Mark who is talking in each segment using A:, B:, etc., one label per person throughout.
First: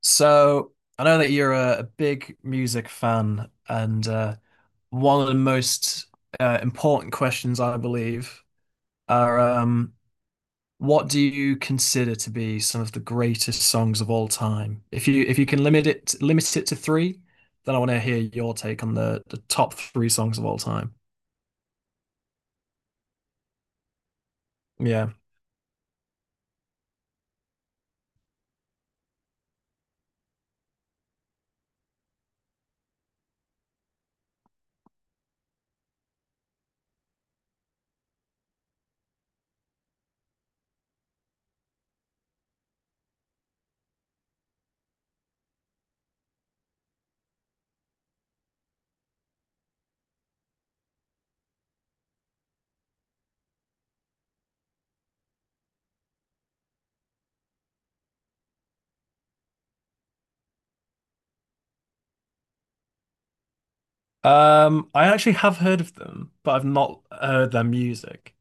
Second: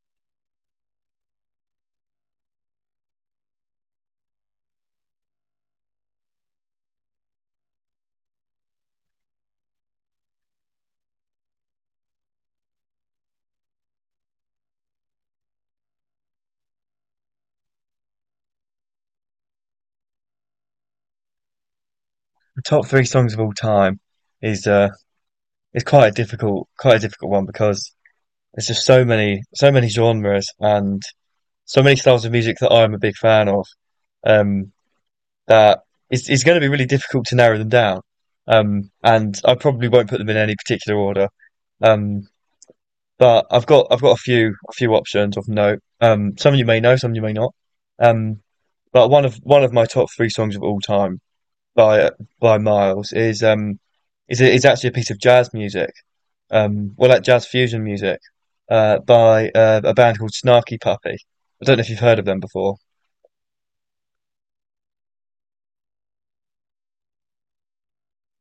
A: So I know that you're a big music fan, and one of the most important questions, I believe, are what do you consider to be some of the greatest songs of all time? If you can limit it to three, then I want to hear your take on the top three songs of all time.
B: Top three songs of all time is uh
A: Yeah.
B: is quite a difficult one, because there's just so many genres, and so many styles of music that I'm a big fan of. Um that it's it's going to be really difficult to narrow them down. And I probably won't put them in any particular order. um but I've got, I've got, a few options of note. Some you may know, some you may not. um but one of, one of, my top three songs of all time, by by Miles, is is actually a piece of jazz music. Well, like, jazz fusion music, by a band called Snarky Puppy. I don't know if you've heard of them before.
A: I actually have heard of them, but I've not heard their music.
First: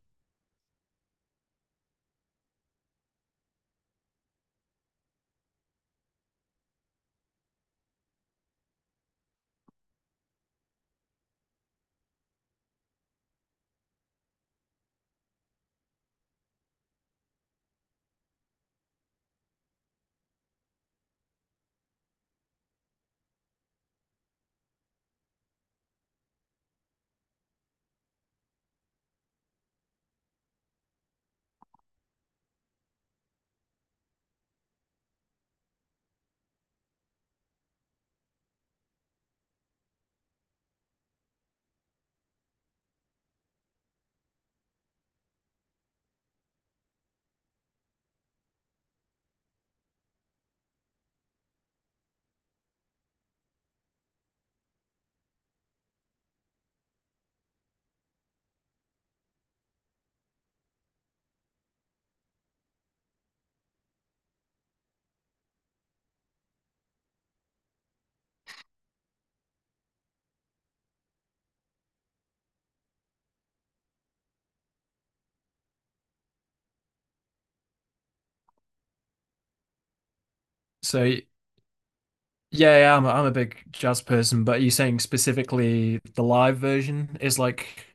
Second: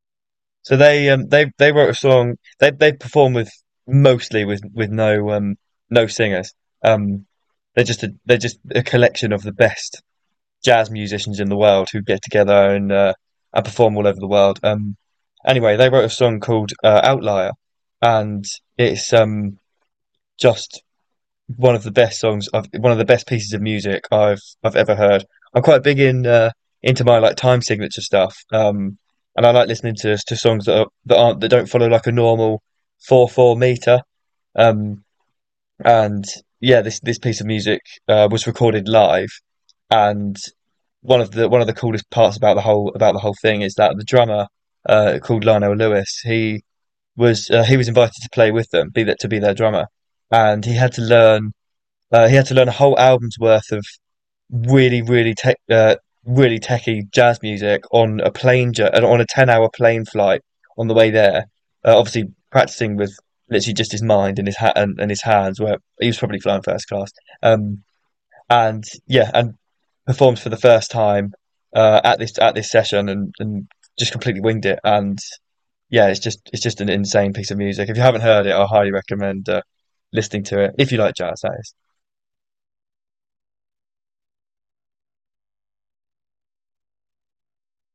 B: So, they wrote a song. They perform with, mostly with, no no singers. Um they're just a, collection of the best jazz musicians in the world, who get together and, and perform all over the world. Anyway, they wrote a song called, Outlier, and it's, just one of the best songs I've, one of the best pieces of music I've ever heard. I'm quite big in into my, like, time signature stuff. And I like listening to songs that aren't, that don't follow, like, a normal 4/4 meter. Um and yeah, this piece of music, was recorded live, and one of the, one of the, coolest parts about the whole, about the whole, thing is that the drummer, called Lionel Lewis, he was invited to play with them, be that to be their drummer, and he had to learn, a whole album's worth of really, really really techie jazz music on a 10-hour plane flight on the way there. Obviously, practicing with literally just his mind and his hat, and his hands. Where he was probably flying first class. Um, and yeah, and performed for the first time at this session, and just completely winged it. And yeah, it's just, it's just, an insane piece of music. If you haven't heard it, I highly recommend, listening to it, if you like
A: So.
B: jazz. That is.
A: Yeah, yeah, I'm I'm a big jazz person, but are you saying specifically the live version is like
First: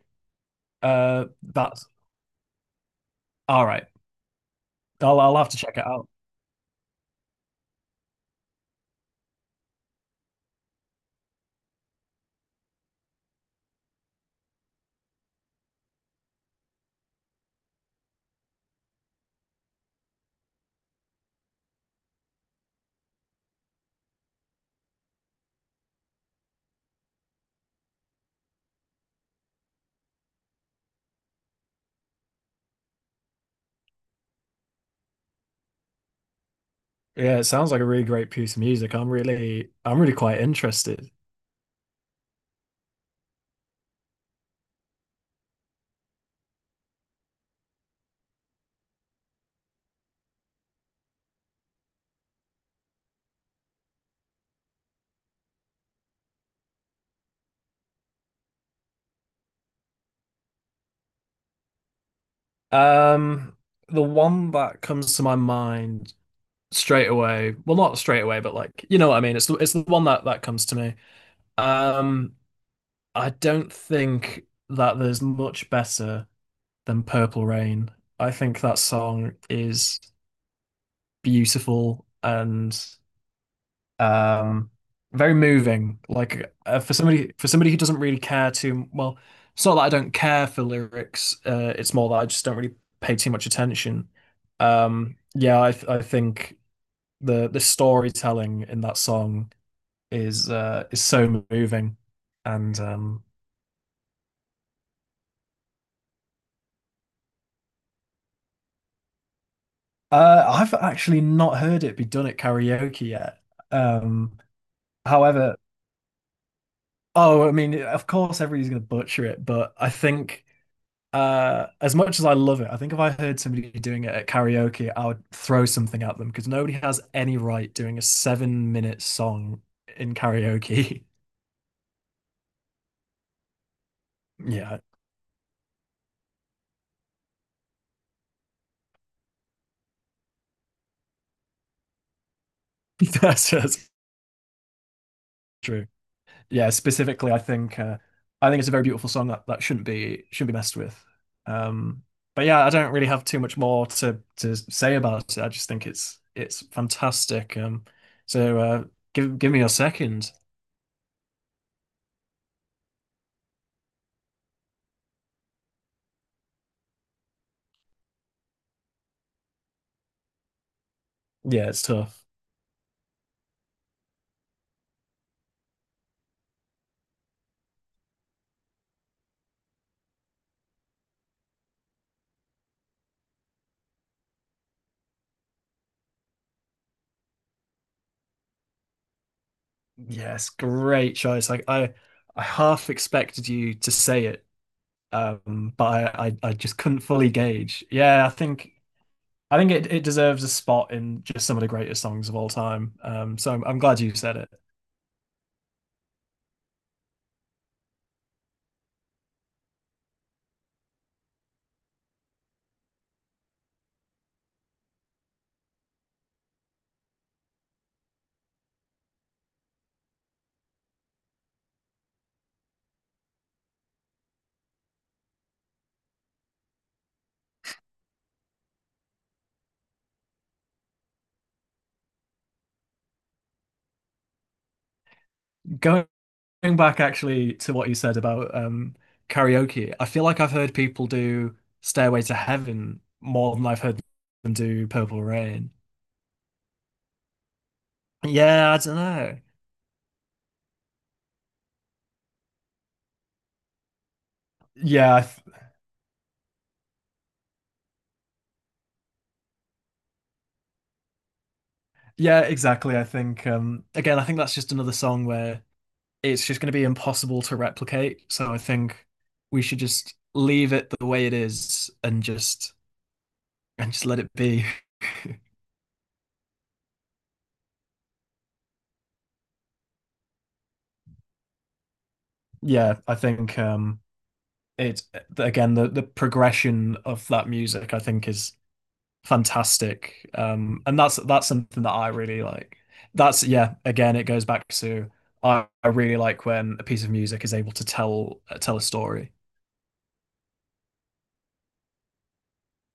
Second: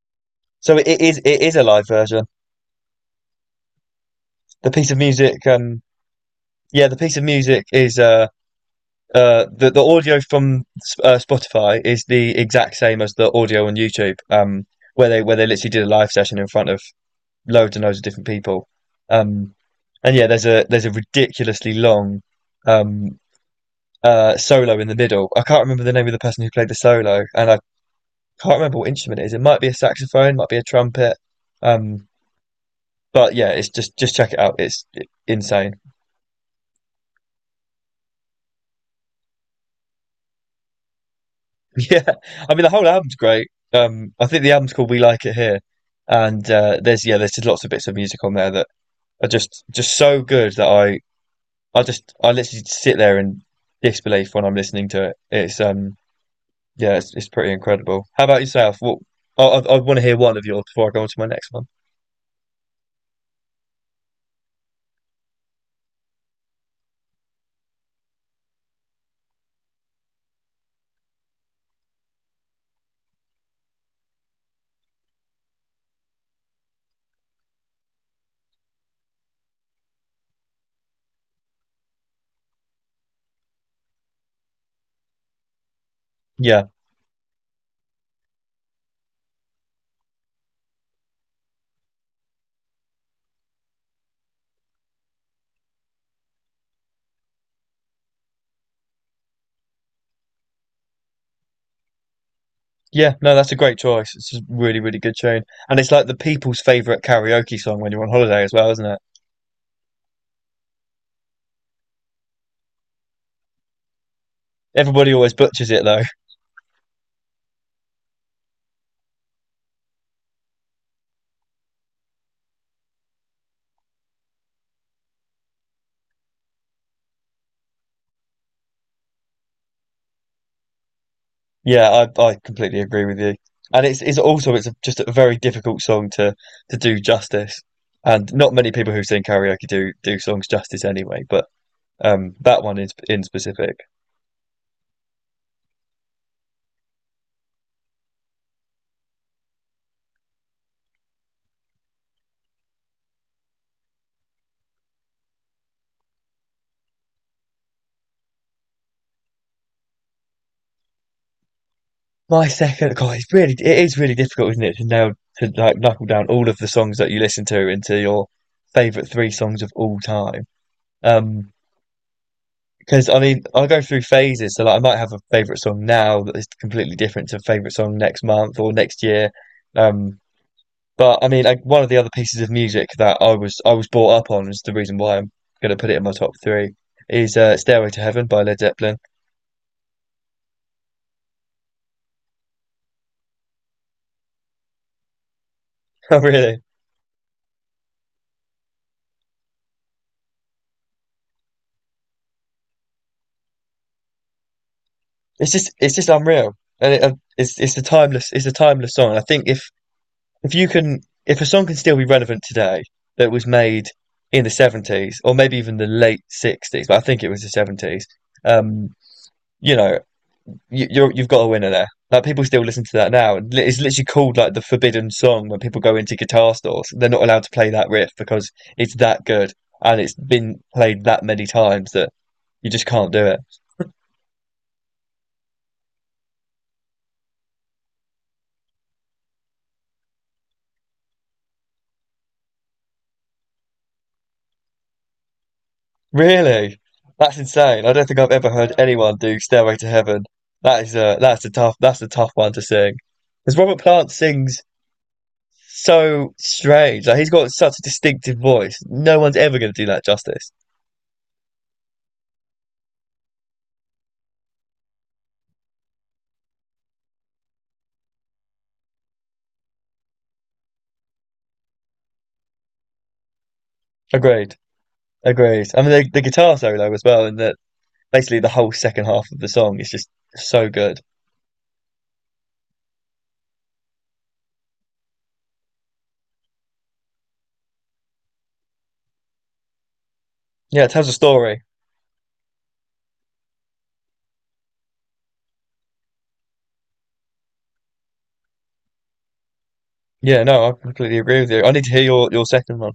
B: So it it is it is a live
A: that's
B: version.
A: all right.
B: The piece of
A: I'll
B: music,
A: have to check it out.
B: yeah, the piece of music is, the audio from Spotify, is the exact same as the audio on YouTube, where they literally did a live session in front of loads and loads of different people. um, and yeah, there's a, there's a, ridiculously long, um, solo in the middle. I can't remember the name of the person who played the solo, and I can't remember what instrument it is. It might be a saxophone, might be a trumpet. um, but yeah, it's just check it out. It's insane.
A: Yeah, it sounds like a really great piece of music. I'm really quite interested.
B: Yeah, I mean, the whole album's great. I think the album's called "We Like It Here," and, there's, yeah, there's just lots of bits of music on there that are just so good, that I literally sit there in disbelief when I'm listening to it. It's, yeah, it's pretty incredible. How about yourself? What, I want to hear one of yours before I go on to my next one.
A: Um, the one that comes to my mind straight away, well not straight away, but like you know what I mean, it's the one that comes to me. Um, I don't think that there's much better than Purple Rain. I think that song is beautiful and um very moving. Like
B: Yeah,
A: for somebody who doesn't really care too well, it's not that I don't care for lyrics. It's more that I just don't really pay too much attention. Yeah, I think the storytelling in that song is so moving, and
B: yeah, no, that's a great choice. It's a really, really good tune, and it's, like, the people's favorite karaoke song when you're on holiday as well, isn't it?
A: I've actually not heard it be done at karaoke yet. Um,
B: Everybody always
A: however,
B: butchers it, though.
A: oh, I mean, of course everybody's gonna butcher it, but I think. As much as I love it, I think if I heard somebody doing it at karaoke, I would throw something at them because nobody has any right doing a 7 minute song in karaoke.
B: Yeah, I completely agree with you. And it's also,
A: Yeah,
B: just a very difficult song to do justice. And not many people who sing karaoke do songs justice anyway, but that one is, in specific.
A: that's true. Yeah, specifically, I think it's a very beautiful song that shouldn't be messed with. Um, but yeah, I don't really have too much more to say about it. I just think it's fantastic. So give me a second.
B: My second... God, it is really difficult, isn't it, to nail to like, knuckle down all of the songs that you listen to into your favorite three songs of all time. Um
A: Yeah, it's tough.
B: because, I mean, I go through phases, so, like, I might have a favorite song now that is completely different to a favorite song next month or next year. Um But, I mean, like, one of the other pieces of music that I was brought up on, is the reason why I'm gonna put it in my top three. Is, "Stairway to Heaven" by Led Zeppelin.
A: Yes, great choice. I half expected you to say it, but
B: Oh,
A: I
B: really?
A: just couldn't fully gauge. Yeah, I think it deserves a spot in just some of the greatest songs of all time. So I'm glad you said it.
B: It's just, it's just, unreal, and it's a timeless song. I think if you can, if a song can still be relevant today, that was made in the 70s, or maybe even the late 60s, but I think it was the 70s. Um, you know, you've got a winner there. Like, people still listen to that now. It's literally called, like, the forbidden song, when people go into guitar stores. They're not allowed to play that riff because it's that good, and it's been played that many times that you just can't do it.
A: Going back actually to what you said about karaoke, I feel like I've heard people do Stairway to Heaven more than I've heard them do Purple Rain.
B: Really? That's insane. I don't think I've ever
A: Yeah,
B: heard
A: I don't
B: anyone do
A: know.
B: Stairway to Heaven. That's a tough one to sing. Because Robert Plant sings
A: Yeah, I th-
B: so strange. Like, he's got such a distinctive voice. No one's ever going to do that justice.
A: yeah, exactly. I think again, I think that's just another song where it's just going to be impossible to replicate. So I think we should just leave it the way it is and just let it
B: Agreed.
A: be.
B: Agreed. I mean, the guitar solo as well, in the basically the whole second half of the song, is just so good.
A: Yeah, I think it's again the progression of that music I think is fantastic. Um,
B: Yeah, it
A: and
B: tells a
A: that's
B: story.
A: something that I really like. That's yeah, again it goes back to I really like when a piece of music is able to tell a story.
B: Yeah, no, I completely agree with you. I need to hear your second one.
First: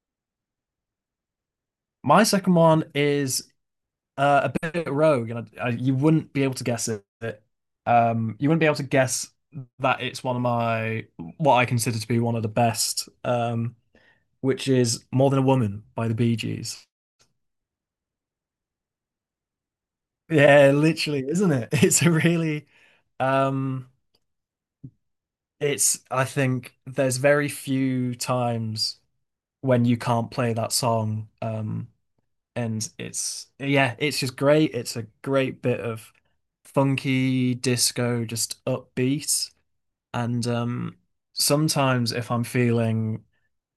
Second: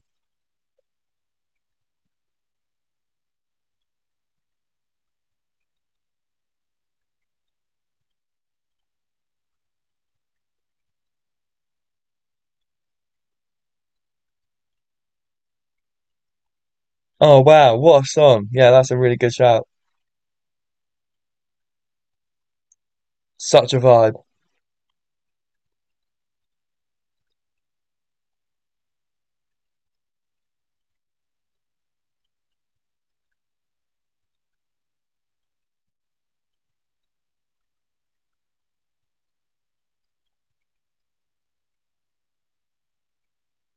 A: My second one is a bit rogue, and you wouldn't be able to guess it. You wouldn't be able to guess that it's one of my what I consider to be one of the best, which is "More Than a Woman" by the Bee Gees.
B: Oh, wow, what a song. Yeah, that's a really good shout.
A: Yeah, literally, isn't it? It's a really,
B: Such a
A: um,
B: vibe.
A: it's I think there's very few times when you can't play that song, and it's yeah, it's just great. It's a great bit of funky disco, just upbeat. And sometimes if I'm feeling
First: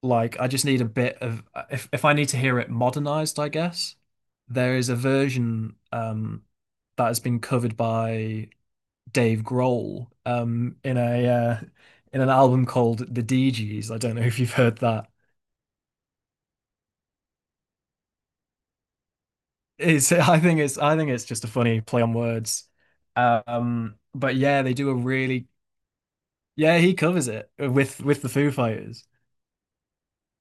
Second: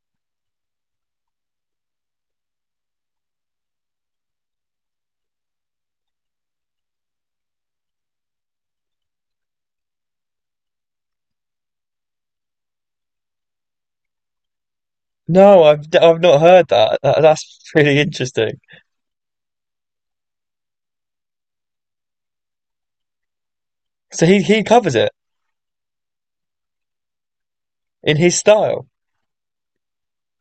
A: like I just need a bit of if I need to hear it modernized, I guess, there is a version that has been covered by Dave Grohl in a in an album called The DGs. I don't know if you've heard that.
B: No, I've not heard that. That's really interesting.
A: It's I think it's just a funny play on words. Um,
B: So
A: but
B: he
A: yeah, they do
B: covers
A: a
B: it
A: really yeah, he covers it with
B: in
A: the
B: his
A: Foo
B: style.
A: Fighters.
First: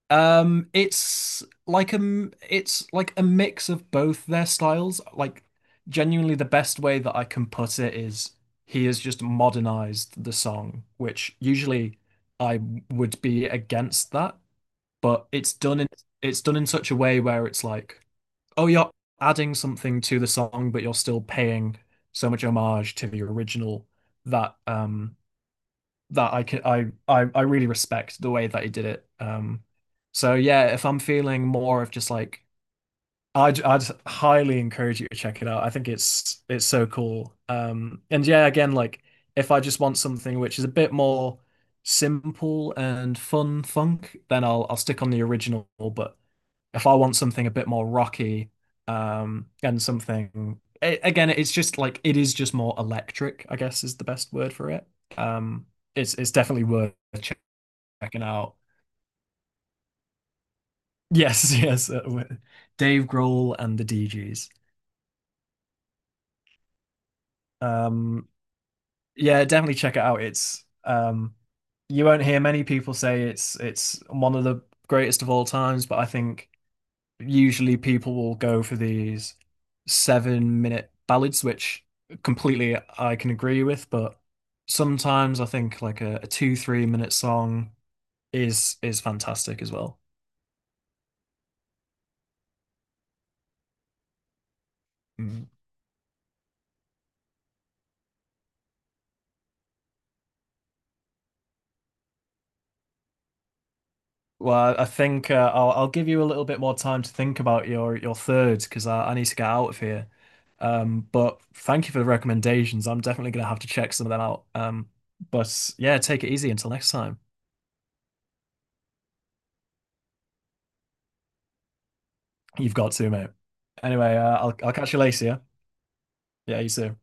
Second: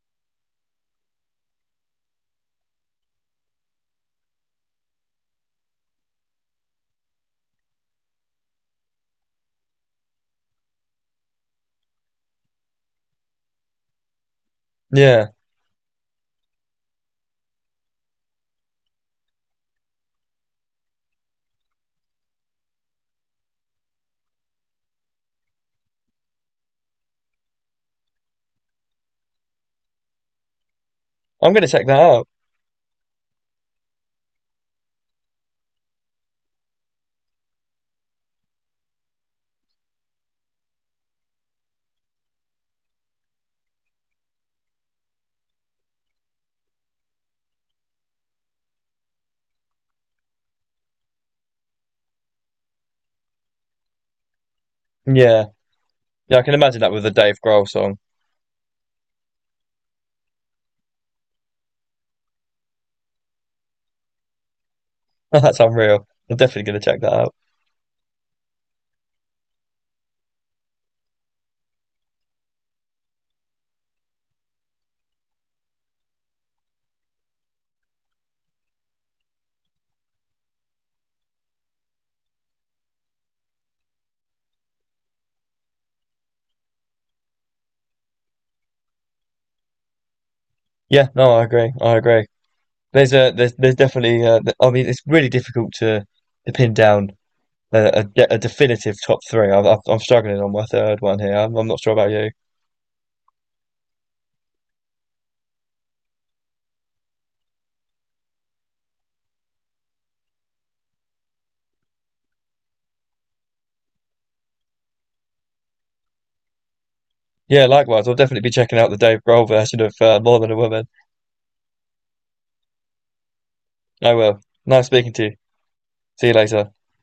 A: It's like it's like a mix of both their styles. Like genuinely the best way that I can put it is he has just modernized the song, which usually I would be against that, but
B: Yeah.
A: it's done in such a way where it's like, oh, you're adding something to the song, but you're still paying so much homage to the original that that I could I really respect the way that he did it. So yeah, if I'm feeling
B: I'm gonna
A: more
B: check
A: of
B: that
A: just
B: out.
A: like I'd highly encourage you to check it out. I think it's so cool. And yeah, again, like if I just want something which is a bit more simple and fun funk, then I'll stick on the original. But if I want something a bit more rocky, and something again, it's just like it is just more electric, I guess is the best word for it.
B: Yeah.
A: Um, it's
B: Yeah, I can
A: definitely
B: imagine that
A: worth
B: with the Dave Grohl song.
A: checking out. Yes, yes, Dave Grohl and the DGs.
B: That's unreal. I'm definitely gonna check that out.
A: Um, yeah, definitely check it out. It's you won't hear many people say it's one of the greatest of all times, but I think usually people will go for these 7 minute ballads, which completely I can agree with, but sometimes I think like a two, 3 minute song is fantastic as well.
B: Yeah, no, I agree. I agree. There's a there's There's definitely, I mean, it's really
A: Mm.
B: difficult to pin down a, a, a definitive top three. I'm struggling on my third one here. I'm not sure about you.
A: Well, I think I'll give you a little bit more time to think about your third because I need to get out of here. But thank you for the recommendations. I'm definitely gonna have to check some of them out. But yeah, take it easy until next time.
B: Yeah, likewise. I'll definitely be checking out the Dave Grohl version of, More Than a Woman.
A: You've got to, mate.
B: I
A: Anyway,
B: will.
A: I'll
B: Nice
A: catch you
B: speaking to
A: later.
B: you.
A: Yeah?
B: See you
A: Yeah, you
B: later.
A: too.